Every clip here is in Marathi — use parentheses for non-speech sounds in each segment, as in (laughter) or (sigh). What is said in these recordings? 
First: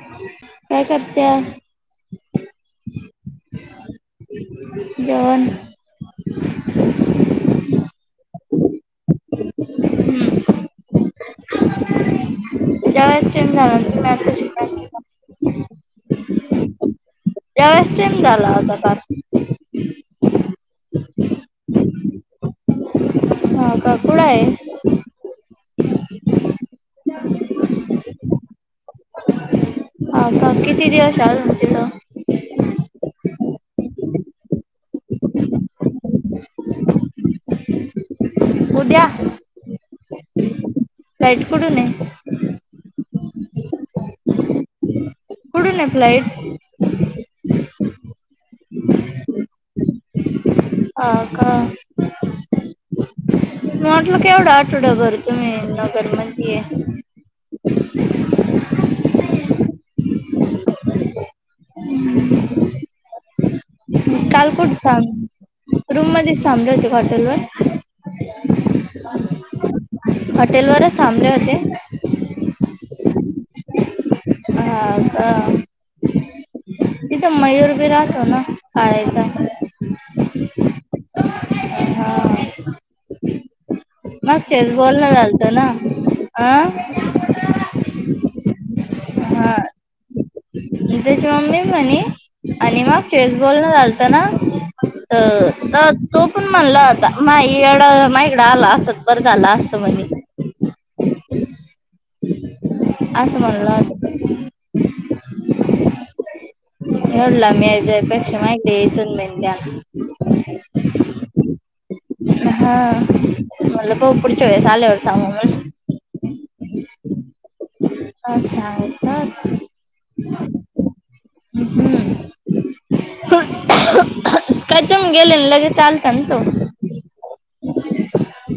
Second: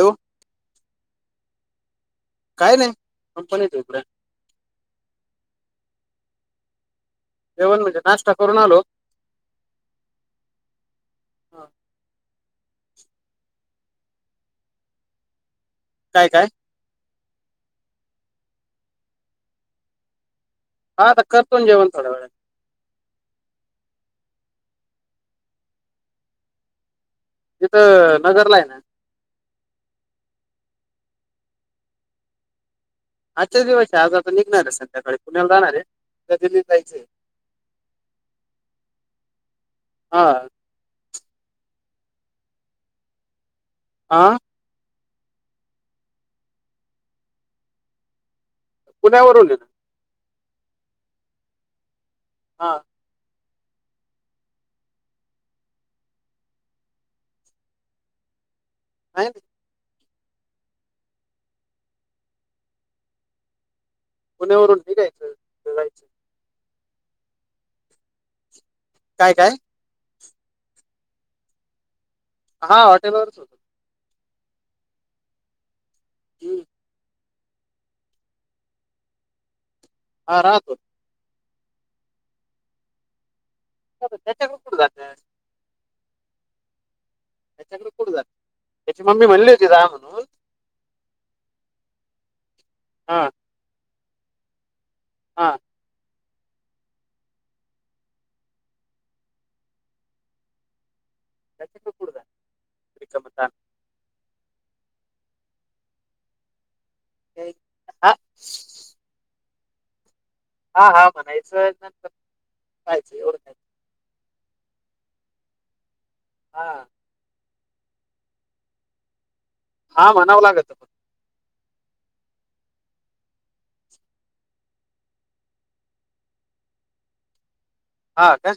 हॅलो काय करत्या? काय नाही कंपनीत आहे इकडे जेवण. (inaudible) जेवण म्हणजे नाश्ता करून आलो. हम्म. ज्या वेळेस टाइम झाला (unintelligible) तु्म्ही आता शिकतायं? काय काय त्यावेळेस टेम झाला होता फार. हा तर करतो न जेवण थोड्या वेळानं. हा क कुडय? तिथ नगरला आहे ना, हा प किती दिवस अजून तिथं? आजय दिवायसय आज आता निघणार आहे. संध्याकाळी पुण्याला जाणार हे. कधी दिसायचं उद्या हा. फॉईट कुडूून हे. आ. कुठून हे फ्लाइट? पुण्यावरून ये. हा का. हा. म्हटलं केवढं आठवडा, भर तुम्ही नगर मध्ये? (inaudible) आणि (unintelligible) (inaudible) (inaudible) काल कुठ? पुण्यावरून निघायचं तिथं थांब जायचं रूम मध्ये थांबलं- हॉटेलवर काय काय हॉटेल वरच थांबले होते हा हॉटेल वरच होत. हा अ ही तिथं मयूर बी राहतो ना पाळायचा हा राहतो. हा मग त्याच्याकडे फेस कुठे जात बॉल ना चालत ना आं त्याच्याकडे कुठ झालं? त्याची मम्मी म्हणली हा होती राहा म्हणून. त्याची मम्मी म्हणे आणि मग हा चेस बॉल न चालत ना तर हा तर तो पण म्हणला आता मा एड माकडं आला असत पर झालं असत म्हणे. त्याच्याकडे कुठे जात रिकामं असं तान म्हणलं. हलं मीज हा अपेक्षा माहितीजन मनान हा हा म्हणायचं नंतर हा पाहिजे एवढं काय मला प पुढच्या आल्या सम हा सांग हा म्हणावं लागत पण हम हा कचम गेले लगे चालत ना तो हा काय?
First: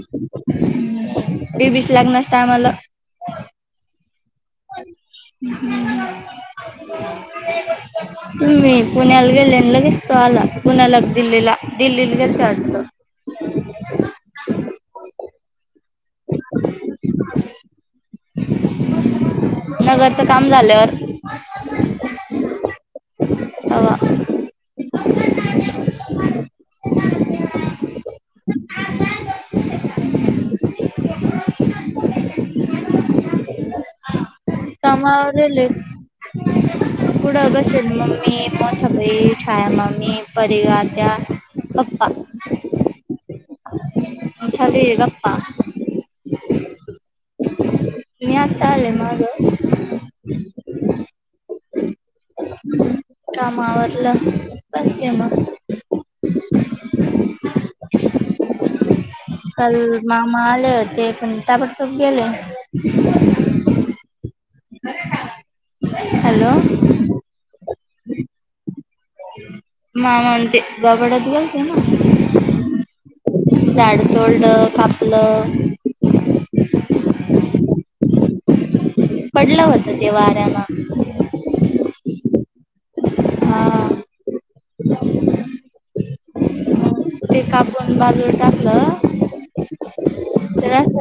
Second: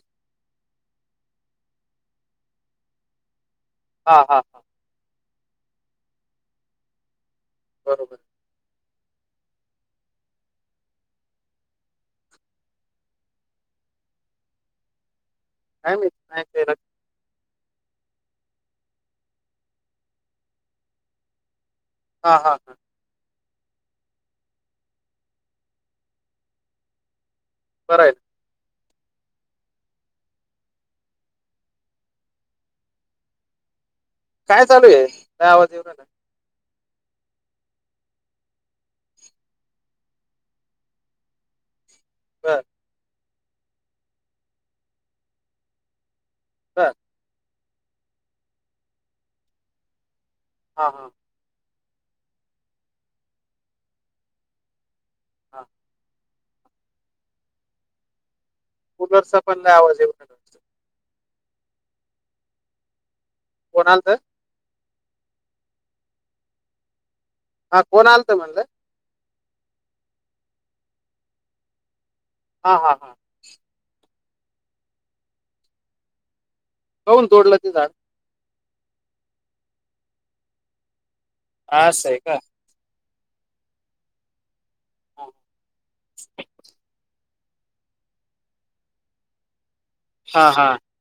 ते बीस लागणारसता आम्हाला हा हा हा बरोबर तुम्ही पुण्याला गेले आणि लगेचतो आला पुण्याला दिल्लीला दिल्लीला गेलता वातत. (inaudible) ह इ नाही ते नगरच काम झाल्यावर हा हा आ बराय (inaudible) (unintelligible) काय चालू आहे तमर काय ल आवाज येऊ राहिला पुढं बसल मम्मी पन सळी छाया मम्मी परी ग आत्या अ गपपा बर हा मी आता हा हा कामावरलं बस म हा (unintelligible) कूलरचा पण काल नाही आवाज आहे ब मामा आले होते पण ताबडतोब गेले होणाल तर हॅलो हा कोण आलत म्हणलं म म ते बाबाडधिकाते ना हा हा हा दंडं पासलं होऊन तोडलं ते झाड पडलं होतं ते वाऱ्यान आ अस हाय का? हा. ते कापून बाजूून टाकलं हा हा हा तर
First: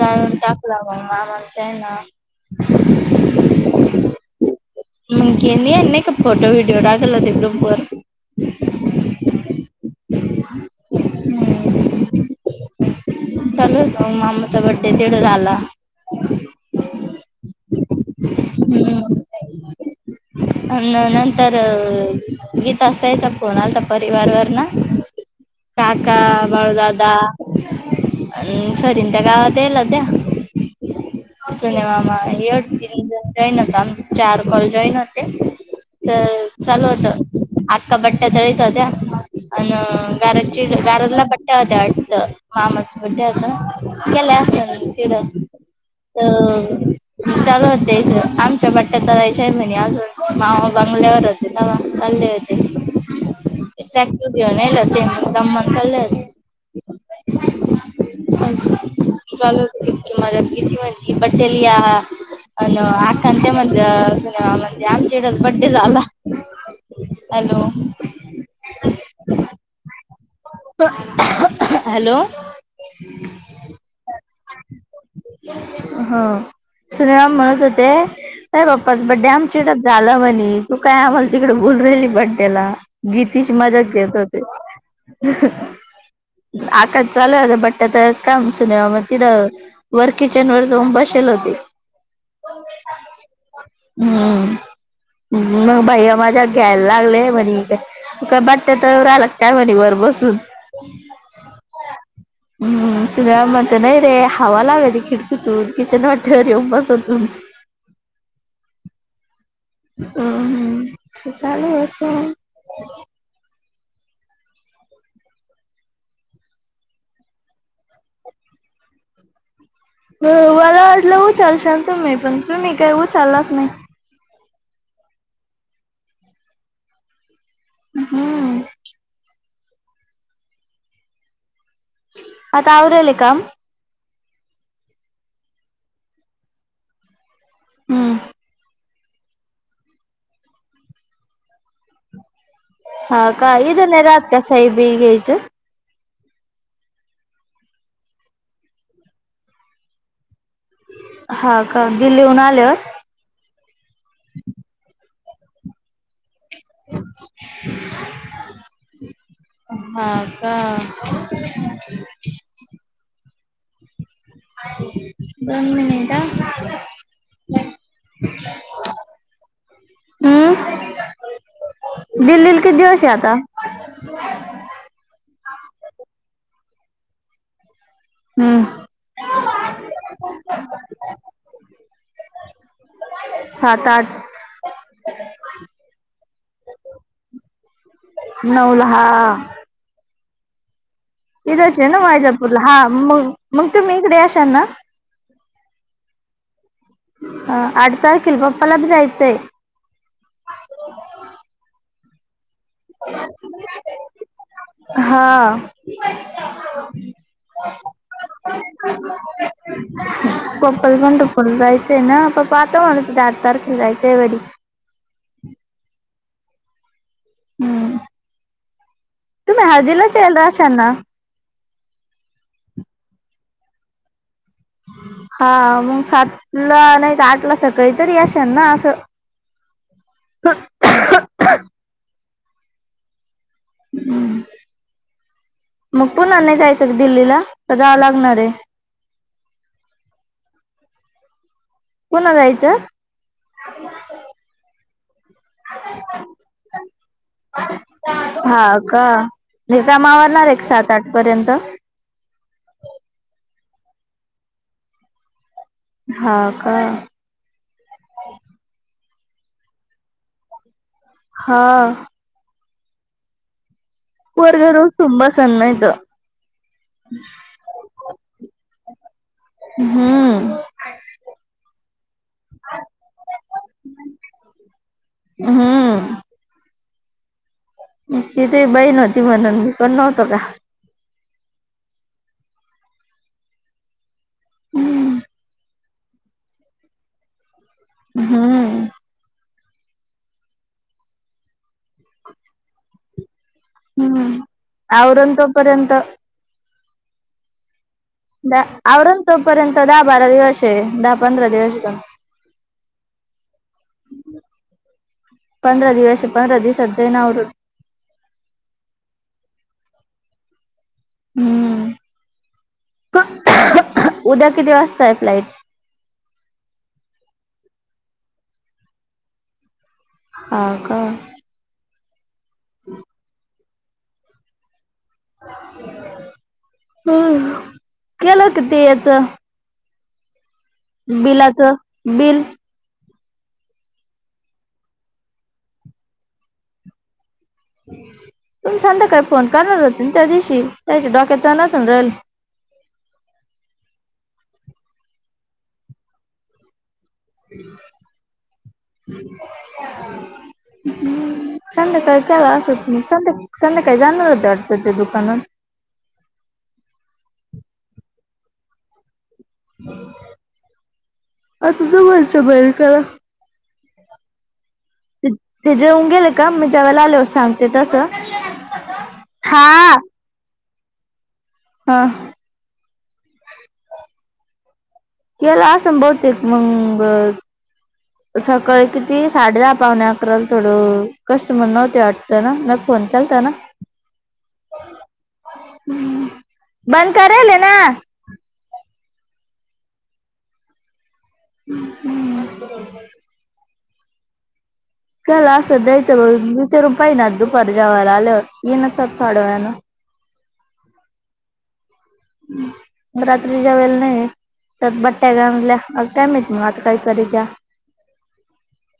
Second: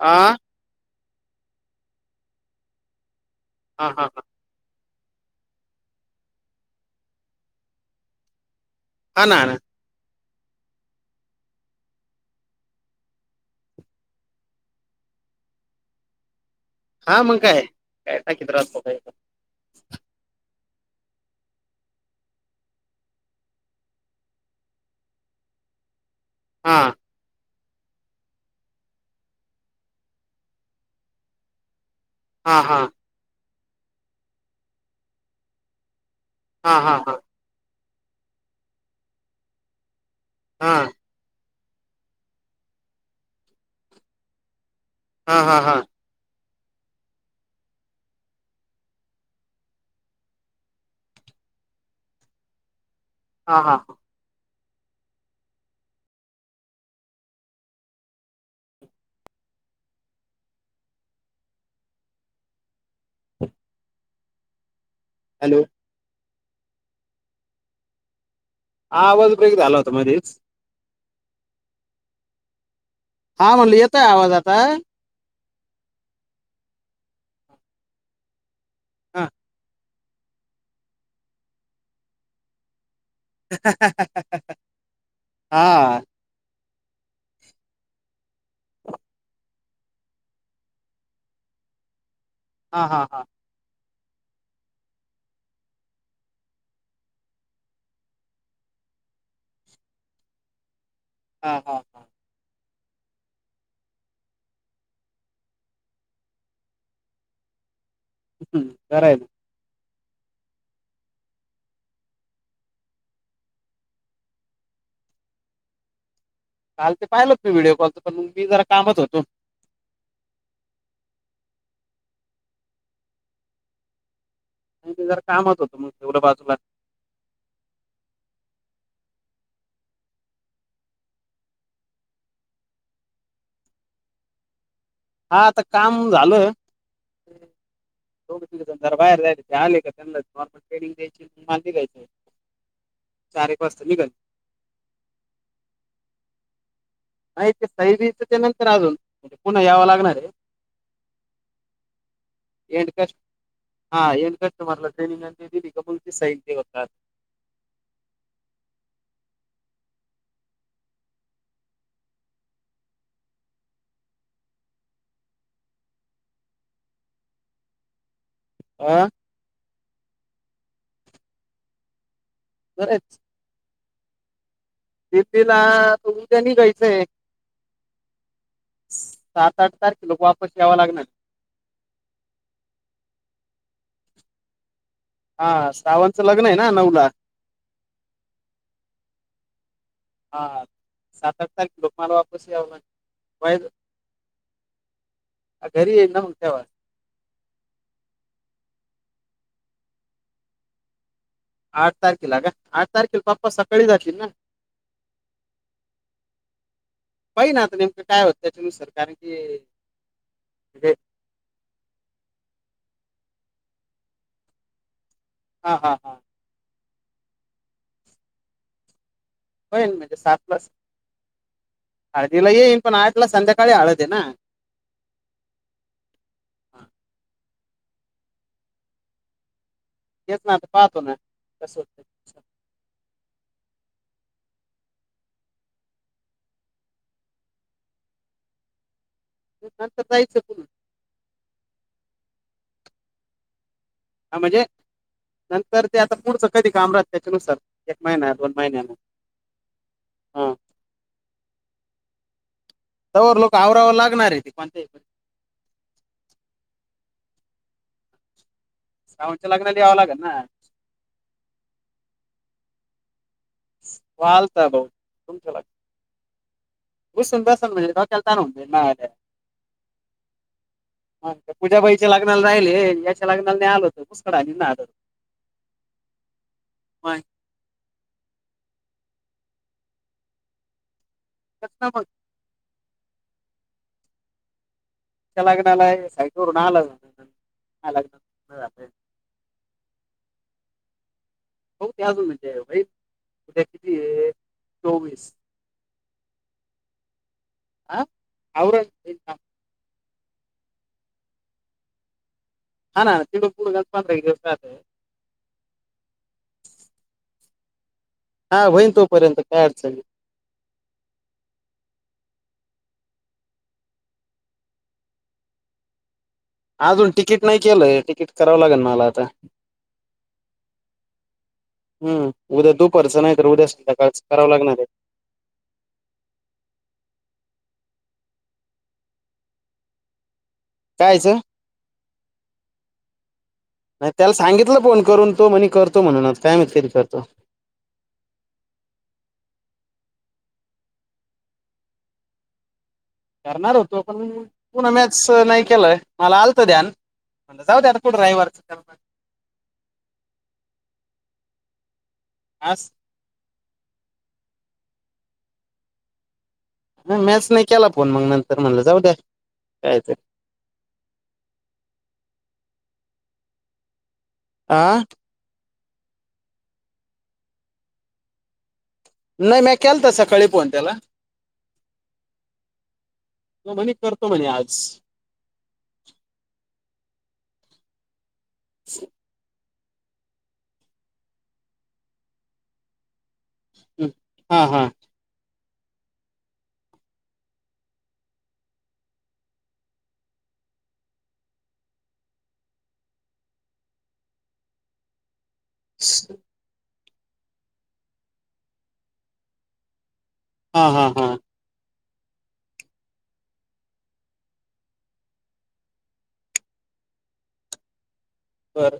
हा (inaudible) घुवा म्हणते ना हा हा (inaudible) हा ना ना. (unintelligible) चालू मामाचा बड्डे तेवढ झाला हा मंग काय काय हम्म (unintelligible) नंतर गीता असायच्या फोन आलाता परिवारवरन काका, बाळु, हा दादा, (inaudible) हा एड हा तीन जॉईन होता आम चार कॉल जॉईन होते, हा हा हा हा (inaudible) गारची हा घारातला बड्ठ्या होते्या वाटत मामाच बड्ट्या होता केले अस ड हा हा चालू हो त्याच आमच्या बा तालायच्या आहे महि अजून मामा बंगल्यावर होते चालले होते, हा हा हा, (inaudible) ब मला किती म्हणती पटेलीया अन आकंत म सिनेमा म्हणजे आमच्या हॅलो बड्डे झाला, हॅलो! (inaudible) हॅलो! हा म्हणलं येतय आवाज आता हा सुनीराम म्हणत होते का बाप्पाच हा बड्डे आमचे झालं म्हणे तू काय आम्हाला तिकडे बोल राहिलली पण त्याला गीतीची मज्या घेत होते हा. (inaudible) (unintelligible) हा हा हा. हम्म मगं भाईया माझ्या घ्यायला लागले म्हणे का तू का बाट्यत राहिला काय म्हणे बरो बसून हा हा हम्म शिऱ्या म्हणत नाही रे हावा लागती खिडकीतून किचन वाटेवर येऊन बसा तुम्ही. (unintelligible) हम्म बरं आहे म हू, हू ते चालू हे चालू काल ते पाहिल तुम्ही व्हिडिओ कॉल त त मी जरा कामात होतो. होय मला वाटलं उचलशील तुम्ही पण तुम्ही काही उचलाच नाही. जरा कामत होतो मगं ठेवलो बाजूला हम्म आता आवराले काम हा आता काम झाल हम्म दोघं तीघजण जरा बाहेर जायचे ते आले का त्यांना नॉर्मल ट्रेनिंग (unintelligible) हा चार एक काही (unintelligible) वाजता निघाल बाई घ्यायचं नाही ते सहिबियीच नंतर आजून. म्हणजे पुन्हा यावं लागणार आहे. हा का दिल्लीहून आल्यावर एन्डकस्ट हा. एन्ड् कस्टमर (unintelligible) (unintelligible) ते दिली का भाऊची साईन? (inaudible) हा का? दोन मिनिटं हं आ? हम्म दिल्लीला किती दिवसए आता? दिल्लीला -आता उद्या निघायचं हे. हम्म सात आठ तारखेला वापस यावा लागणार. सात आठ हा. श्रावणचं लग्न आहे ना नऊला. नऊला हा हां इथंच आहे ना वैजापूरला. हा. मग- मग वय- तुम्ही इकडे येशाल ना? घरी येईल ना मग तेव्हा अ. आठ तारखेल पप्पाला जायचंय आठ तारखेला का? आठ तारखेला पप्पा सकाळी जातील ना? हा पाहिन आता नेमकं काय होत त्याच्यानुसार. कारन की म्हणजे पप्पाला पंढरपूरला जायचं आहे ना. पप्प पाहतो म्हणे तिथे आठ तारखेला जायचं घरी हा, हा, हा हम्म. तुम्ही होय न म्हणजे? हळदीलाच सात यायला ला असाल ना हळदीला येईन, पण आठ ला संध्याका काळी हाळद हे ना? हा हा, काहीतरी आशेन ना? आसं तेच ना आता पाहतो ना? कसं होतय हम्म. मग पुन्हा नाही जायचं का दिल्लीला? का जावं लागणार आहे? नंतर जायचं (unintelligible) पुन्हा जायचं? हा म्हणजे नंतर ते आता पुढचं कधी काम राहत त्याच्यानुसार एक महिना दोन महिन्यान काम आवरणार आहे का सात आठ पर्यंत. तवर लोक आवराव लागणार आहे. ते पाणी दे इकडं हा का? सावंतच्या लग्नाला यावं लागेल ना. हा. पोरग वालता भाऊ रुसून बसेल नाहीतर. रुसून बसेल म्हणजे डोक्याला त्रास होऊन जाईल माझ्या. हम्म. हा. पूजाबाईच्या लग्नाला राहिले. याच्या लग्नाला नाही आलो तर (unintelligible) हम. बाय. तिथे बहीण व्हती म्हणून, मी पण नव्हतो का? कस्टमर? हम्म. च्या लग्नाला साईटवरून आलं हम्म (unintelligible) हो ते अजून होईल (inaudible) किती हम्म आहे चोवीस आवरलं तोपर्यंत. हा द आवरण होईल आवरलं का? तो पर्यंत दहा बारा दिवस आहे दहा पंधरा दिवस. हा ना तिकडून पुढे पंधरा एक दिवस राहत पंधरा दिवस पंधरा दिवसात जाईन आवरून. हा होईन तोपर्यंत काय अडचण नाही. हम्म उद्या किती वाजताय फ्लाइट? अजून तिकीट नाही केलंय तिकीट करावं लागेल मला आता. हां का हम् उद्या दूपारच नाही तर उद्या संध्याकाळचं करावं लागणार आहे. ह केलं किती याच. कायचं बिलाचं बिल नाही त्याला सांगितलं फोन करून तो, म्हणे करतो म्हणून काय माहित कधी करतो. हम्म तुम्ही सांध्याकळी फोन करणार होतं त्या दिवशी त्यांच्या डोक्यात नसन राहिलं. करणार होतो पण पुन्हा मॅसेज नाही केलंय मला आलत ध्यान. म्हणलं जाऊदे आता कुठं ड्रायव्हरचं करणार. हम्म संध्याकाळी करा असं आज असतं म संध्या संध्याकाळी जाणार होत्या वाटतं ते दुकानात? मॅच नाही केला फोन मग नंतर म्हणलं जाऊ द्या. काय ते असु दे म्हणतंय बैल त्याला आ.. ते जेवुण गेले का मी जेवायला आले सांगते तसं. नाही मँ केलता सकाळी फोन त्याला. हां म्हणे करतो म्हणे आज. केला असनं बहुतेक मगं सकाळी किती साडे आठ. पावणे अकराला थोडं कस्टमर नव्हतं वाटतं ना म फोन केलता ना. हा हा बंद करेलय ना. ह हम्म त्याला असं द्यायचं दोनशे रूपय ना दुपार जावायला आल्यावर येनच आता थोड्या वेळानं. हा हा हा मग रात्री जेवायला नाहीय? तर बट्ट्या घामल्या आज काय माहीत आता काही करीत्या. बरं र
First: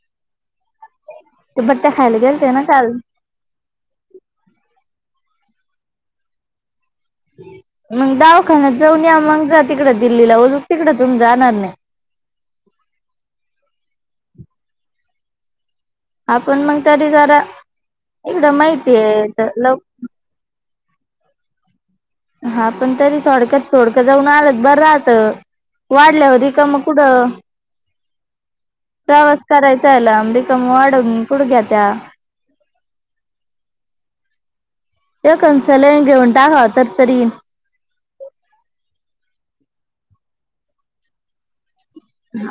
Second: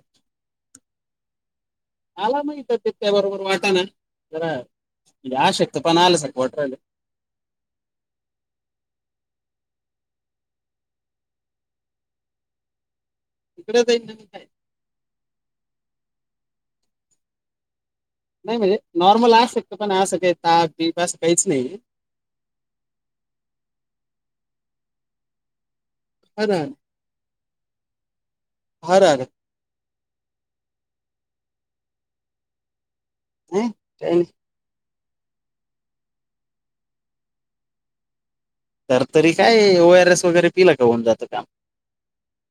ते बट्ट्या खायला मला गेलते ना माहित काल तिट्या बरोबर वाटना जरा. अशक्तपणा आल्या सारक वाटू राहिलंय. हम्म मग दावाखान्यात जाऊन या मग जा तिकड दिल्लीला ओज तिकड तुम्ही जाणार नाही. (inaudible) (unintelligible) द नाही (unintelligible) आपण मग तरी जरा इकडं नाही म्हणजे माहितीये नॉर्मल तर अशक्त लव पण असं का ताप बीप असं काहीच नाही. हा पण तरी थोडक्यात थोडकं जाऊन आलंत बरं राहत. वाढल्यावर हरण रिकाम कुठं. हरण प्रवास करायचा आहे लांब रिकामं वाढून कुठ घ्या त्या? ह्ं ते खंचले घेऊन टाका तरतरी येईल. तर तरी काय ओ आर एस वगैरे पिला का होऊन जातं काम.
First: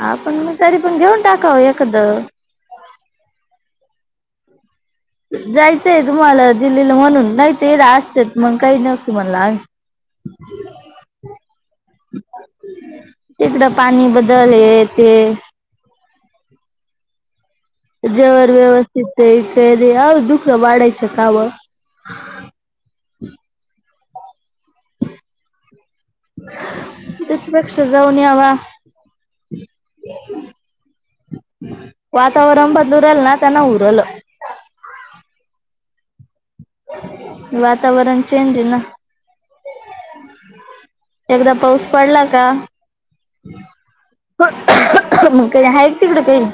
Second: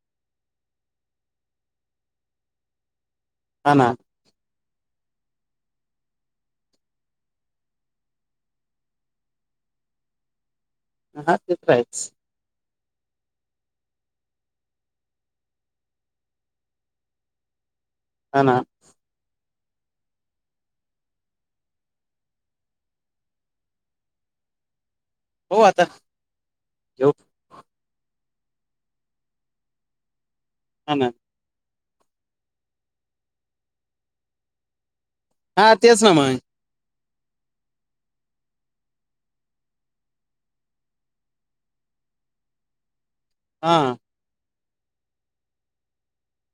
आपण मग तरी पण घेऊन टाकाव एखादं. ह जायचंय तुम्हाला दिल्लीला म्हणून नाही ते एढ असत मग काही नसत म्हणला आम्ही ह ना (unintelligible) तिकडं पाणी बदल ते हा जर ना व्यवस्थित तेरी आव दुःख वाढेचे काम हो आताऊ अक्षर जाऊन (unintelligible) वा हा ना वातावरण बदलू रहल ना त्यांना उरलं हा तेच ना म वातावरण चेंज न एकदा पाऊस पडला का हा मग काही आहे तिकडं काही